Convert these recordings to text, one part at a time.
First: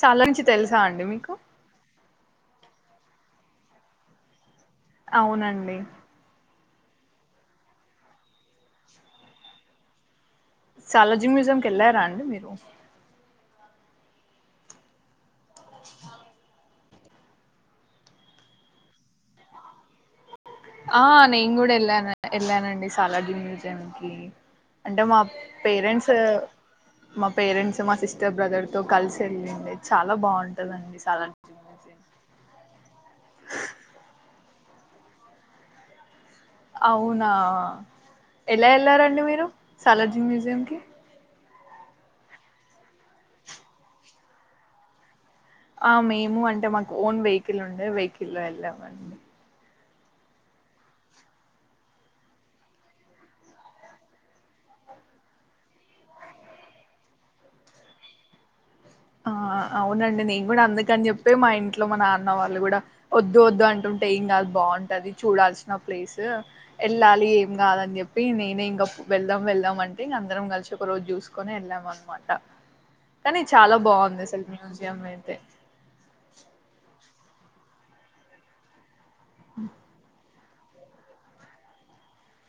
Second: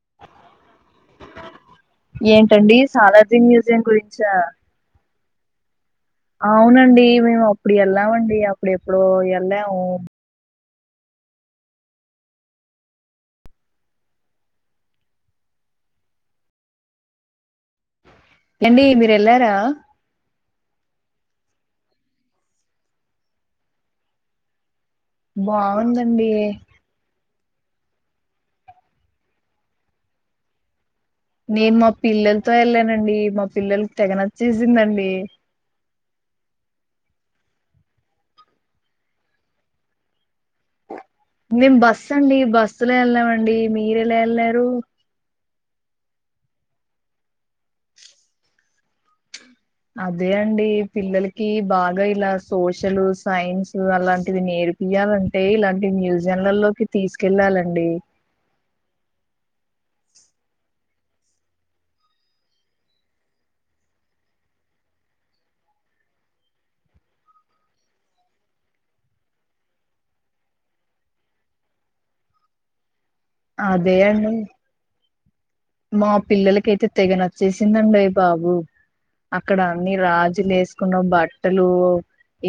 సాలరించి తెలుసా అండి మీకు ఏంటండి సాలది మ్యూజియం గురించా అవునండి అవునండి మేము అప్పుడు వెళ్ళామండి అప్పుడ ఎప్పుడో వెళ్ళాము సాలజింగ్ మ్యూజియం కి వెళ్ళారా అండి మీరు [inaudible] ఏండి మీరెళ్ళారా ఆ నేను కూడా వెళ్ళాను వెళ్ళానండి సాలడీ మ్యూజియం కి బాగుందండి మా పేరెంట్స్ మా సిస్టర్ బ్రదర్ తో కలిసి వెళ్ళిండి చాలా బాగుంటందండి నేను మా పిల్లలతో వెళ్ళానండి మా పిల్లలకి తెగ నా చేేసిందండి అవునా ఎలా వెళ్లారండి మీరు సాలజీ మ్యూ జంకి మేము బస్ అండి బస్సులో వెళ్ళమండి మీరు ఎలా వెళ్ళారు ఆ మేము అంటే మాకు ఓన్ వెహికల్ ఉండే వెహికల్ వెళ్ళామండి అదే అండి పిల్లలకి బాగా ఇలా సోషల్ సైన్స్ అలాంటివి నేర్పియాలంటే ఇలాంటి మ్యూజియంలలోకి తీసుకెళ్ళాలండి ఆ అవునండి నేను కూడా అందుకని చెప్పి మా ఇంట్లో మా నాన్న వాళ్ళు కూడా వద్దు వద్దు అంటుంటే ఏం కాదు బాగుంటది చూడాల్సిన ప్లేస్ ఏళ్ళాలి ఏం కాదని చెప్పి నేనే ఇంకా వెళ్దాం వెళ్దాం అంటే ఇంక అందరం కలిసి ఒక రోజు చూసుకొని వెళ్ళాం అనమాట కానీ చాలా అదే బాగుంది అండి అసల్ మ్యూజియం అయితే మా పిల్లల కి అయితే తెగ న చేసిందండియి బాబు అక్కడ అన్ని రాజ్ లేసుకున్న బట్టలు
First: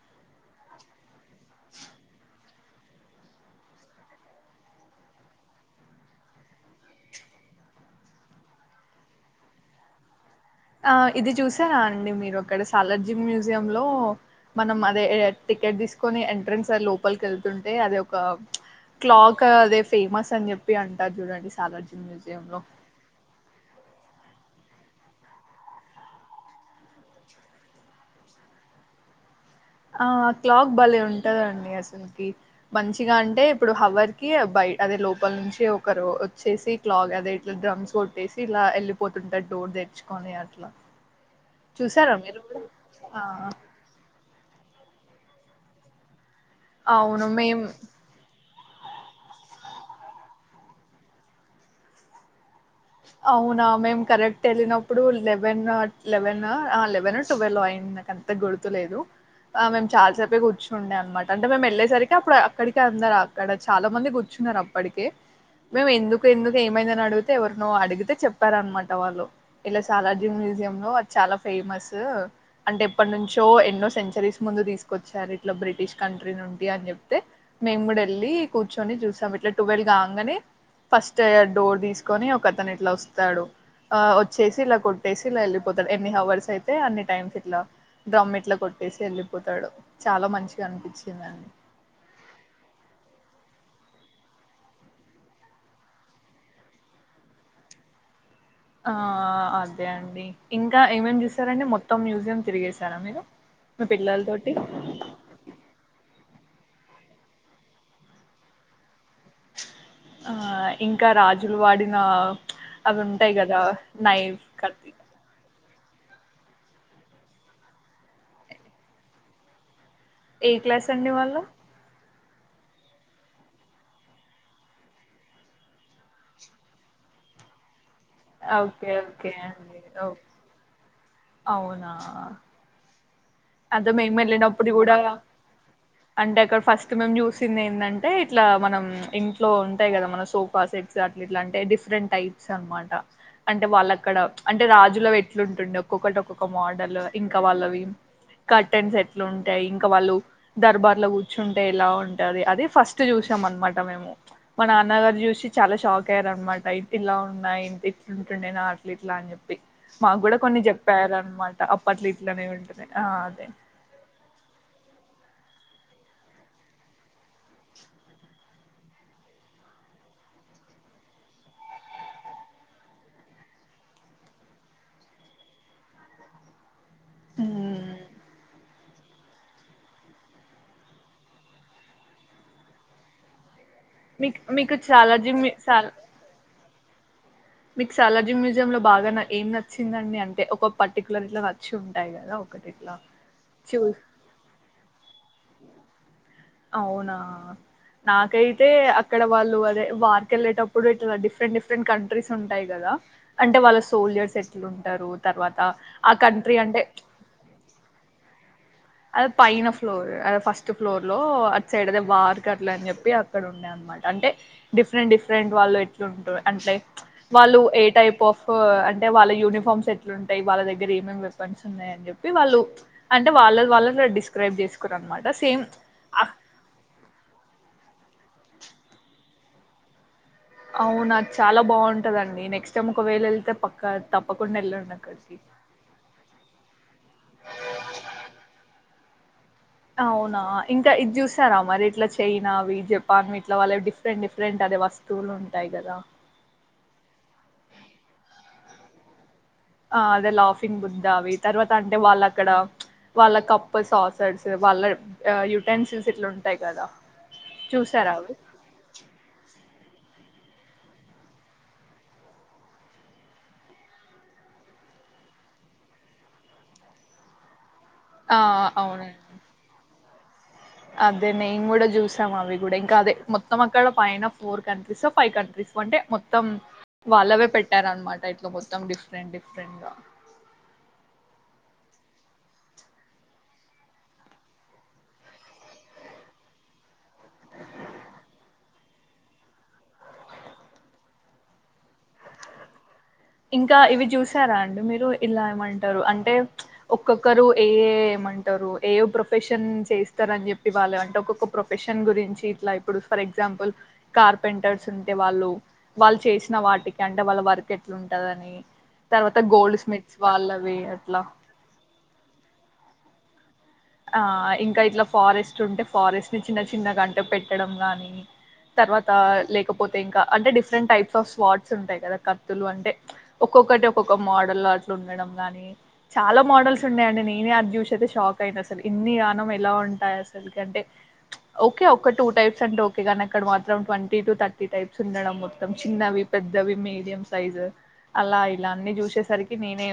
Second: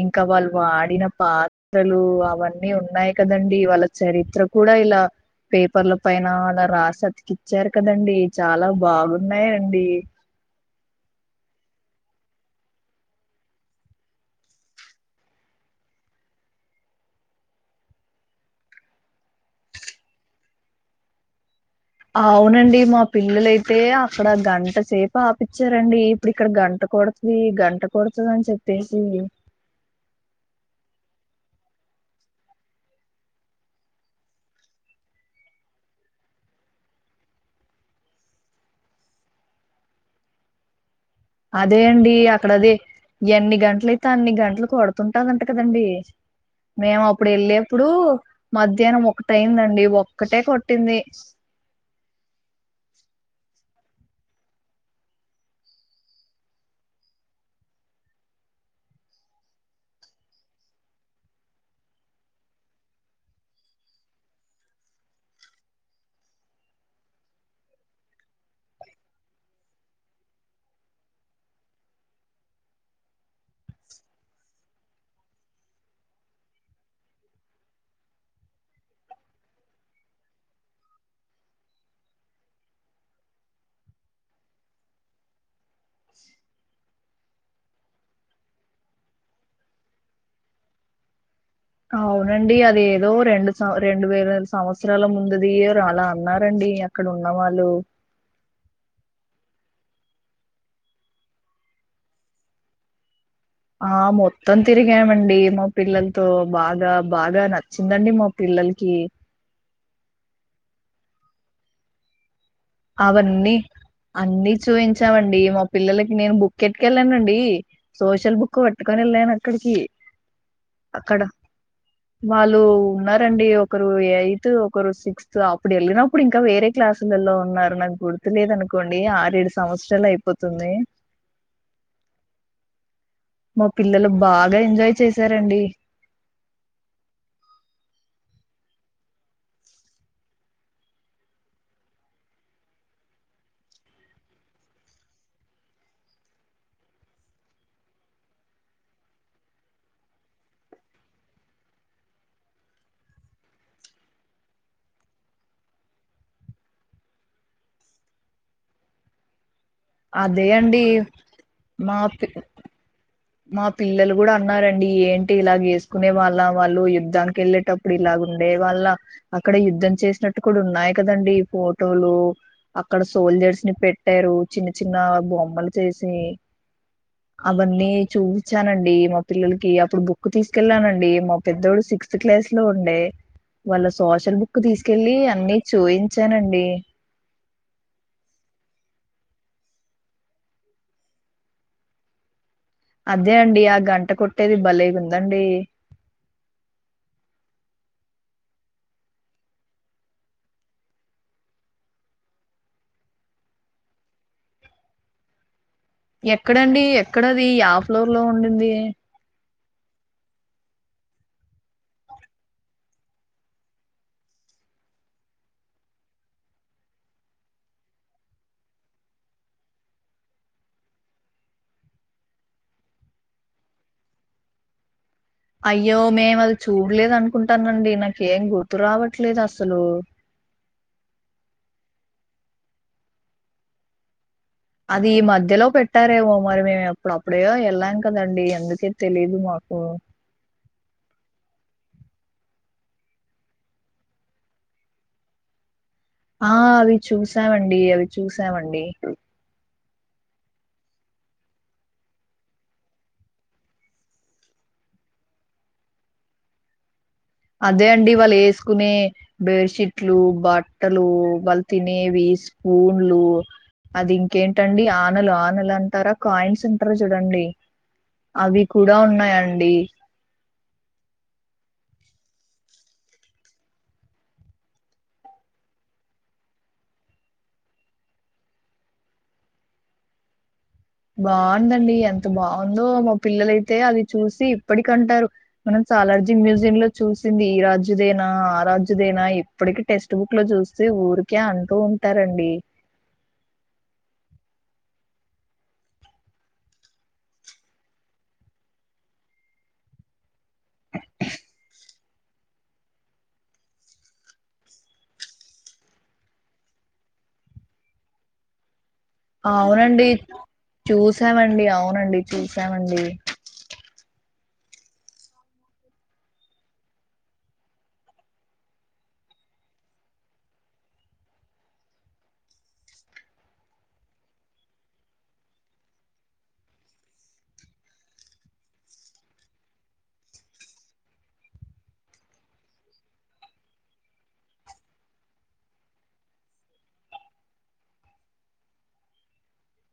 ఇంకా వాళ్ళు వాడిన పాత్రలు అవన్నీ ఉన్నాయి కదండి వాళ్ళ చరిత్ర కూడా ఇలా పేపర్ల పైన అలా రాసతికిచ్చారు కదండి చాలా బాగున్నాయండి ఆ ఇది చూసారా అండి మీరు అక్కడ సాలార్జీ మ్యూజియ లో మనం అదే టికెట్ తీసుకొని ఎంట్రెన్స్ లోపలికి వెళ్తుంటే అద ఒక క్లాక్ అదే ఫేమస్ అని చెప్పి అంటారు చూడండి సాలార్జంగ్ మ్యూజియం లో అవునండి మా పిల్లలయితే అక్కడ గంట సేపు ఆపిచ్చారండి ఇప్పుడు ఇక్కడ గంట కొడుతుది గంట కొడుతుంది అని చెప్పేసి ఆ క్లాగ భలే ఉంటదండి అసలుకి మంచిగా అంటే ఇప్పుడు హవర్ కి బయ అదే లోపల నుంచి ఒకరు వచ్చేసి క్లాగ్ అదే ఇలా డ్రమ్స్ కొట్టేసి ఇలా వెళ్ళిపోతుంటాడు డోర్ తెచ్చుకొని అట్లా అదే అండి చూసారా మీరు అక్కడ కూడా అదిే ఆ ఎన్ని గంటలయితే అన్ని గంటలు కొడుతుంటాదంట కదండీ మేము అవును అప్పుడు మేం వెళ్ళేప్పుడు మధ్యాహ్నం ఒకటయిందండి ఒక్కటే కొట్టింది అవునా మేము కరెక్ట్ వెళ్ళినప్పుడు లెవెన్ లెవెన్ లెవెన్ ట్వెల్వ్ అయింది నాక అంత గుర్తులేదు ఆ మేము చాలా సేపే కూర్చుండే అనమాట అంటే మేము వెళ్ళేసరికి అప్పుడు అక్కడిక అందారు అక్కడ చాలా మంది కూర్చున్నారు అప్పటికే మేము ఎందుకు ఎందుకు ఏమైందని అడిగితే ఎవరు అడిగితే చెప్పారనమాట వాళ్ళు ఇలా సాలార్జీ మ్యూజియం లో అది చాలా ఫేమస్ అంటే ఎప్పటి నుంచో ఎన్నో సెంచరీస్ ముందు తీసుకొచ్చారు ఇట్లా బ్రిటిష్ కంట్రీ నుండి అని చెప్తే మేము కూడా వెళ్ళి కూర్చొని చూసాం ఇట్లా ట్వెల్వ్ కాగానే ఫస్ట్ డోర్ తీసుకొని కతను ఇట్లా వస్తాడు ఆ వచ్చేసి ఇలా కొట్టేసి ఇలా వెళ్ళి పోతారు ఎన్ని హవర్స్ అయితే అన్ని టైమ్స్ ఇట్లా డ్రమ్ ఇట్లా కొట్టేసి వెళ్ళిపోతాడు చాలా మంచిగా అనిపించింది అండి అవునండి అది ఏదో రెండు సం రెండు వేల సంవత్సరాల ముందుది అలా అన్నారండి అక్కడ ఉన్నవాళ్ళు ఆ అదే అండి ఇంకా ఏమేం చూసారండి మొత్తం మ్యూజియం తిరిగేశారా మీరు మీ ఆ పిల్లలతోటి మొత్తం తిరిగామండి మా పిల్లలతో బాగా బాగా నచ్చిందండి మా పిల్లలకి ఆ ఇంకా రాజులు వాడిన అవి ఉంటాయి అవన్నీ కదా నైఫ్ అన్నిీ కత్తి చూపించామండి మొ పిల్లలకి నేను బుక్ ఎట్టుకెళ్ళానండి సోషల్ బుక్ పట్టుకొని వెళ్ళాను అక్కడికి ఏ క్లాస్ అండి అక్కడ వాళ్ళు వాళ్ళు ఉన్నారంండి ఒకరు ఎయిత్ ఒకరు సిక్స్త్ అప్పుడు వెళ్ళినప్పుడు ఇంకా వేరే క్లాసులలో ఉనారు ఓకే గుర్తులేదనుకోండి ఓకే ఆరు ఏడు అండి ఓ సంవత్సరాలు అయిపోతుంది మా అద పిల్లలు మేము బాగా వెళ్ళినప్పుడు ఎంజాయ్ కూడా చేశారండి అంటే అక్కడ ఫస్ట్ మేము చూసింది ఏందంటే ఇట్లా మనం ఇంట్లో ఉంటాయి కదా మన సోఫా సెట్స్ అలా ఇట్లా అంటే డిఫరెంట్ టైప్స్ అనమాట అంటే వాళ్ళ అక్కడ అంటే రాజుల ఎట్లుంటుండే ఒక్కొక్కటి ఒక్కొక్క మోడల్ ఇంకా వాళ్ళవి కట్ అండ్స్ ఎట్లు ఉంటాయి ఇంకా వాళ్ళు దర్బార్లో కూర్చుంటే ఎలా ఉంటది అది ఫస్ట్ చూసాం అనమాట మేము మా నాన్నగారు చూసి చాలా షాక్ అయ్యారునమాట ఇట్ ఇలా ఉన్నాయి ఇంత ఇట్లుంటుండే నా అట్లు ఇట్లా అని చెప్పి మాకు కూడా అదే కొన్ని అండి చెప్పయారునమాట అప్ప మా అట్లు పి ఇట్లనే ఉంటుంది ఆ అదే మా పిల్లలు కూడా అన్నారండి ఏంటి ఇలాగ వేసుకునే వాళ్ళ వాళ్ళు యుద్ధానికి వెళ్ళేటప్పుడు ఇలాగ ఉండే వాళ్ళ అక్కడ యుద్ధం చేసినట్టు కూడా ఉన్నాయి కదండడి ఫోటోలు అక్కడ సోల్జర్స్ ని పెట్టారు చిన్న చిన్న బొమ్మలు చేసి అవన్నీ ఉమ్. వచ్చానండి మా పిల్లలకి అప్పుడు బుక్ తీసుకెళ్లానండి మా పెద్దోడు సిక్స్త్ క్లాస్ లో ఉండే వాళ్ళ సోషల్ మీకు బుక్ మీకు తీసుకెళ్ళలి సాలార్జీ అని సాల చూయించానండి మీకు సాలార్జీ మ్యూజియం లో బాగా ఏం నచ్చిందండి అంటే ఒక పర్టికులర్ ఇట్లా నచ్చి ఉంటాయి కదా ఒకటి ఇట్లా అదే అండి ఆ చూ గంట కొట్టేది బలే ఉందండి అవునా నాకైతే అక్కడ వాళ్ళు అదే వార్ వెళ్ళేటప్పుడు ఇట్లా డిఫరెంట్ డిఫరెంట్ కంట్రీస్ ఉంటాయి కదా అంటే వాళ్ళ సోల్జర్స్ ఎట్లు ఉంటారు తర్వాత ఆ కంట్రీ అంటే ఎక్కడండి ఎక్కడది యా ఫ్లోర్ లో ఉండింది అ పైన ఫ్లోర్ ఫస్ట్ ఫ్లోర్ లో అటు సైడ్ అద వార్ కర్లు అని చెప్పి అక్కడ ఉండే అనమాట అంటే డిఫరెంట్ డిఫరెంట్ వాళ్ళు ఎట్లుంట అంటే వాళ్ళు ఏ టైప్ ఆఫ్ అంటే వాళ్ళ యూనిఫామ్స్ ఎట్లుంటాయి వాళ్ళ దగ్గర ఏమ వెపన్స్ ఉన్నాయ అని చెప్పి వాళ్ళు అంటే వాళ్ళ వాళ్లర డిస్క్రైబ్ చేసుకుర అనమాట సేమ్ అయ్యో మేము అది చూడలేదు అనుకుంటానండి నాకు ఏం గుర్తు రావట్లేదు అసలు అవు నాకు చాలా బాగుంటదండి నెక్స్ట్ టైం ఒకవేళ వెళ్తే పక్క తప్పు అది ఈ మధ్యలో పెట్టారేమో మరి మేము ఎప్పుడు అప్పుడేో వెళ్ళాం కదండి ఎందుకై తెలిదు మాకు అవునా ఇంకా ఇది చూసారా మరి ఇట్లా చైనావి జపాన్ ఇట్లా వాళ్ల డిఫరెంట్ డిఫరెంట్ అదే వస్తువులు ఉంటాయి కదా ఆ అవి చూసామండి అవి చూసామండి ఆ అదే లాఫింగ్ బుంద అవి తర్వాత అంటే వాళ్ళ అక్కడ వాళ్ళ కప్పు సాసస్ వాళ్ళ యయుటెన్సిల్స్ ఇట్లా ఉంటాయి కదా అదే చూసారా అండి అవి వాళ్ళు వేసుకునే బెడ్షీట్లు బాట్ బట్టలు వాళ్ళు తినేవి స్పూన్లు అది ఇంకేంటండి ఆనలు ఆనలు అంటారా కాయిన్స్ అంటారా చూడండి ఆ అవి కూడా అవునండి ఉన్నాయండి అదే నేం కూడా చూసాం అవి కూడా ఇంకా అదే మొత్తం అక్కడ పైన ఫోర్ కంట్రీస్ ఫైవ్ కంట్రీస్ అంటే మొత్తం వాళ్ళవే పెట్టార అనమాట ఇట్లా మొత్తం డిఫరెంట్ డిఫరెంట్గా బాగుందండి ఎంత బాగుందో మా పిల్లలైతే అది చూసి ఇప్పటికి అంటారు మనం చాలార్జీ మ్యూజియ లో చూసింది ఈ రాజ్యదేనా ఆ రాజ్యదేనా ఇప్పటికి టెక్స్ట్ బుక్ లో చూస్తే ఊరికే అంటూ ఉంటారండి ఇంకా ఇవి చూసారా అండి మీరు ఇలా ఏమంటారు అంటే ఒక్కొక్కరు ఏ ఏమంటారు ఏ ప్రొఫెషన్ చేస్తారు అని చెప్పి వాళ్ళు అంటే ఒక్కొక్క ప్రొఫెషన్ గురించి ఇట్లా ఇప్పుడు ఫర్ ఎగ్జాంపుల్ కార్పెంటర్స్ ఉంటే వాళ్ళు వాళ్ళు చేసిన వాటికి అంటే వాళ్ళ వర్క్ అట్లుంటాదని అవునండి చూసామండి అవునండి చూసామండి ఆ ఇంకా ఇట్లా ఫారెస్ట్ ఉంటే ఫారెస్ట్ ని చిన్న చిన్న గంట పెట్టడం గాని తర్వాత లేకపోతే ఇంకా అంటే డిఫరెంట్ టైప్స్ ఆఫ్ స్ర్డ్స్ ఉంటాయి కదా కత్తులు అంటే ఒక్కొక్కటి ఒక్కొక్క మోడల్ అట్లా ఉండడం గాని చాలా మోడల్స్ ఉన్నాయంండి నేనే అది చూసేతే షాక్ అయిన అ ఇన్ని రానం ఎలా ఉంటాయి అసలు అంటే ఓకే ఒ టూ టైప్స్ అంటే ఓకే కానీ అక్కడ మాత్రం ట్వంటీ టు థర్టీ టైప్స్ ఉండడం మొత్తం చిన్నవి పెద్దవి మీడియం సైజ్ అలా ఇలా అన్ని చూసేసరికి నేనే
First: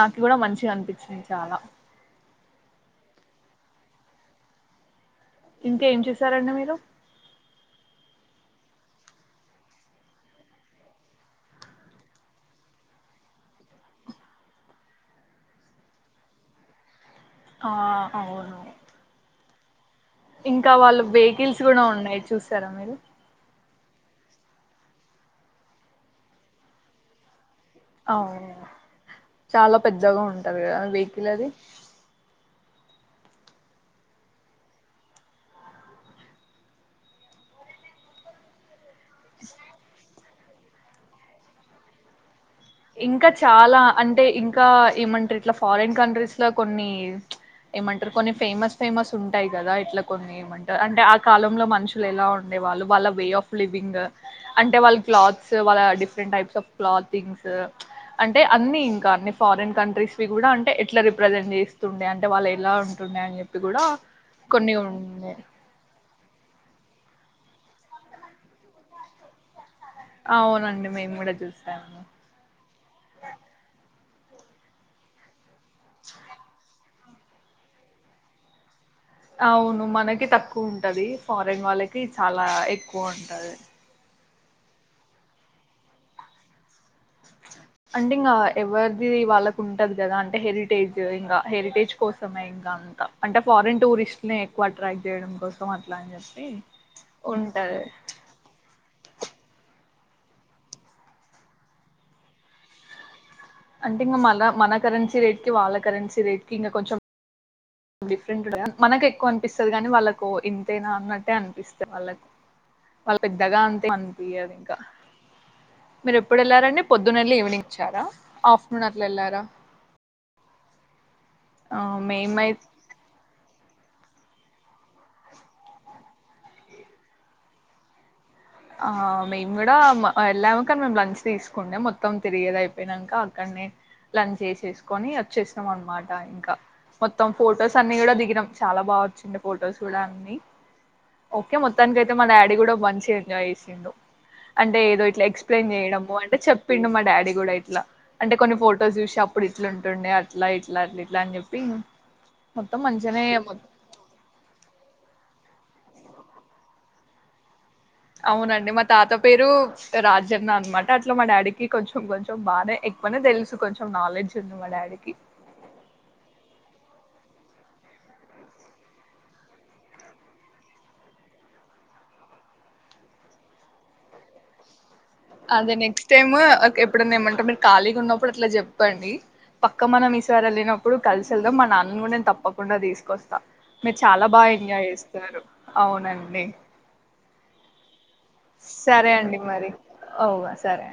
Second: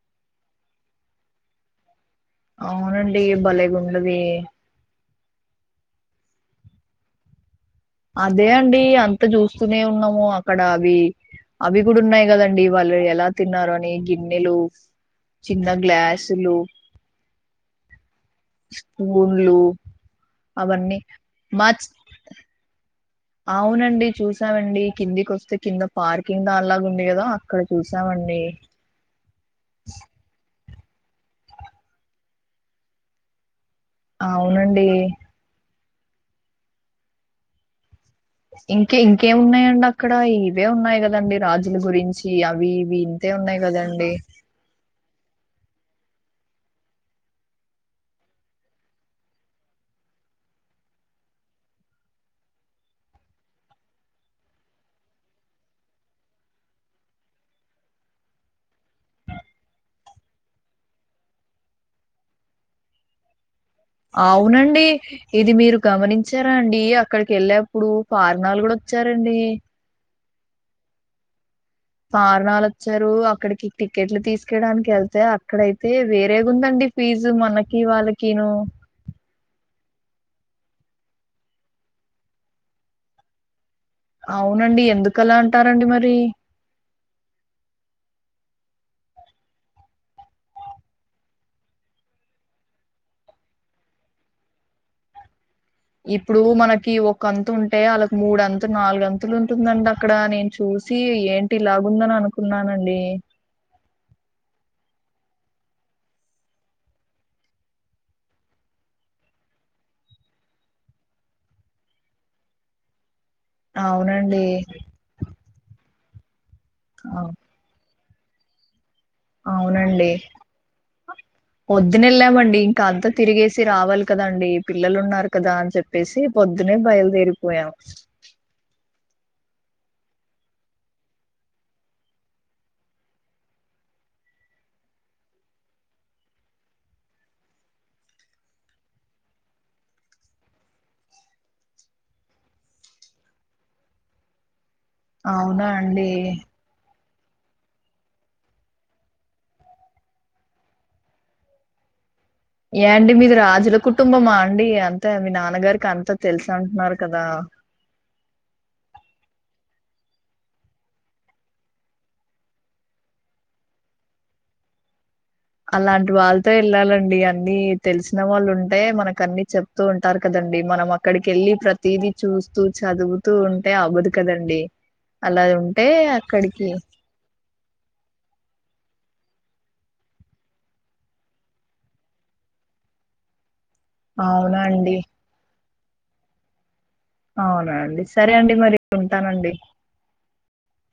నాకు కూడా మంచి అనిపించింది చాలా అవునండి బలేగుండది ఇంకేం చేసారండి మీరు అదే అండి అంత చూస్తూనే ఉన్నాము అక్కడ అవి అవి కూడా ఉన్నాయి కదండి వాళ్ళు ఎలా తిన్నారుర అని గిన్నెలు చిన్న గ్లాసులు [inaudible] ఆ అవును స్పూన్లు [inaudible] ఇంకా అవన్నీ వాళ్ళు వెహికల్స్ మా కూడా చ్- ఉన్నాయి చూసారా మీరు అవునండి చూసామండి కిందికి వస్తే కింద పార్కింగ్ దా అలాగా ఉంది కదా అక్కడ అవు చూసామండి చాలా పెద్దగా ఉంటది కదా వయిల అది అవునండి ఇంకా ఇంకేమి ఉన్నాయండి అక్కడవి ఇవే ఉన్నాయి కదండి రాజుల గురించి అవి ఇవి ఇంకా ఇంతే ఉన్నాయి చాలా కదండి అంటే ఇంకా ఏమంటారు ఇట్లా ఫారిన్ కంట్రీస్ ఇట్లా కొన్ని ఏమంటారు కొన్ని ఫేమస్ ఫేమస్ ఉంటాయి కదా ఇట్లా కొన్ని ఏమంటారు అంటే ఆ కాలంలో మనుషులు ఎలా ఉండే వాళ్ళు వాళ్ళ వే ఆఫ్ లివింగ్ అంటే వాళ్ళ క్లాత్స్ వాళ్ళ డిఫరెంట్ టైప్స్ ఆఫ్ క్లాతింగ్స్ అంటే అన్ని ఇంకా అన్ని ఫారిన్ కంట్రీస్ క కూడా అంటే ఎట్లా రిప్రజెంట్ చేస్తుండే అంటే వాళ్ళు ఎలా ఉంటుండే అని చెప్ప అవునండి ఇది మీరు గమనించ వచ్చారా అండి అక్కడికి వెళ్ళేప్పుడు ఫారనాలు కూడా వచ్చారండి అవునండి మేము కూడా చూస్తాం కారణాలు వచ్చారు అక్కడికి ట్లు తీసుకవయడానికి వెళ్తే ఇక్కడైతే వేరేగా ఉందండి ఫీజు మనకి వాళ్ళకిను అవును మనకి తక్కువ ఉంటది ఫారెన్ వాళ్ళకి చాలా ఎక్కువ ఉంటది అవునండి ఎందుకలా అంటారండి మరి అంటే ఇంకా ఎవరిది వాళ్ళకు ఉంటది కదా అంటే హెరిటేజ్ ఇంకా హెరిటేజ్ కోసమే ఇంకా అంత అంటే ఫారిన్ టూరిస్ట్ ని ఎక్కువ అట్రాక్ట్ చేయడం కోసం అట్లా అని ఇప్పుడు చెప్పి మనకి ఒక అంతు ఉంటే ఉంటది వాళ్ళకి మూడు అంతు నాలుగ అంతులు ఉంటుందం అక్కడ నేను చూసి ఏంటి లాగుందని అనుకున్నానండి అంటే ఇంకా మన మన కరెన్సీ రేట్ కి వాళ్ళ కరెన్సీ రేట్ కి ఇంకా కొంచెం డిఫరెంట్ మనకు ఎక్కువ అనిపిస్తుంది కానీ వాళ్ళకు ఇంతైనా అన్నట్టే అనిపిస్తంది వాళ్ళకు వాళ్ళ పెద్దగా అంతే అవునండి అనిపిది ఇంకా మీరు ఇప్పుడు వెళ్లారడి పొద్దున్నల్ళ అవ్- ఈవినింగ్ ఇచ్చారా ఆఫ్ మ అవునండి ఆ మేమై వొద్దునెళ్ళామండి ఇంక అంతా తిరిగేసి రావాలి కదండి పిల్లలు ఉన్నారు కదా అని చెప్పేసి పొద్దునే బయలుదేరిపోయాం ఆ మెంగూడ మ ఎళ్ళమ్ కన్ మేము్ తీస్కుండే మొత్తం తిరిగేది అయిపోయినంక అక్కడ్నే లంచ్ చేసేస్కొని వచ్చేసాం అనమాట ఇంకా. మొత్తం ఫొటోస్ అన్ని కూడా దిగినం చాలా బాగా వచ్చింది ఫొటోస్ కూడా అన్ని. ఓకే మొత్తాన్ కైతే మా డాడీ కూడా మంచి. జైసిండు అంటే ఏదో ఇట్లా అవునా ఎక్స్ప్లెయిన్ చేయడము అండి అంటే చెప్పిండు మా డాడ్ ది గుడ ఇట్ల అంటే కొన్ని ఫొటోస్ చూసే అప్పుడు ఇట్లాంటుండే అట్ల ఇట్ల అట్ల ఇట్ల అని చెప్పి మొత్తం ఏ అండి మంచిగానే మీది మొత్తం రాజుల కుటుంబమా అండి అంతే మీ నా న్నగారికి అంతా తెలుసు అంటున్నారు కదా అవునండి మా తాత పేరు రాజన్న అనమాట అట్ల మా డాడీకి కొంచం కొంచం బాగా ఎక్కువనే తెలుసు కొంచెం నాలెడ్జ్ ఉంది మా డాడీకి. అలాంటి వాళ్తో వెళ్ళాలండి అన్ని తెలిసిన వాళ్ళు ఉంటే మనక అన్ని చెప్తూ ఉంటారు కదండి మనం అక్కడికి ఎళ్ళి ప్రతిదీ చూస్తూ చదువుతూ ఉంటే అవ్వదు కదండి అదే నెక్స్ట్ టైమ్ ఎప్పుడున్నా ఏమంటే మీరు ఖాళీగా ఉన్నప్పుడు అట్ల చెప్పండి పక్క మనం ఈసారి ఎళ్ళినప్పుడు కలిసి ఎళ్దాం మా నాన్నన్ కుడ నేన్ తప్పకుండా తీసుకొస్తా మీరు చాలా బాగా అవునా ఎంజాయ్ అండి. చేస్తారు అవునండి అవునండి సరే అండి మరి అవు సరే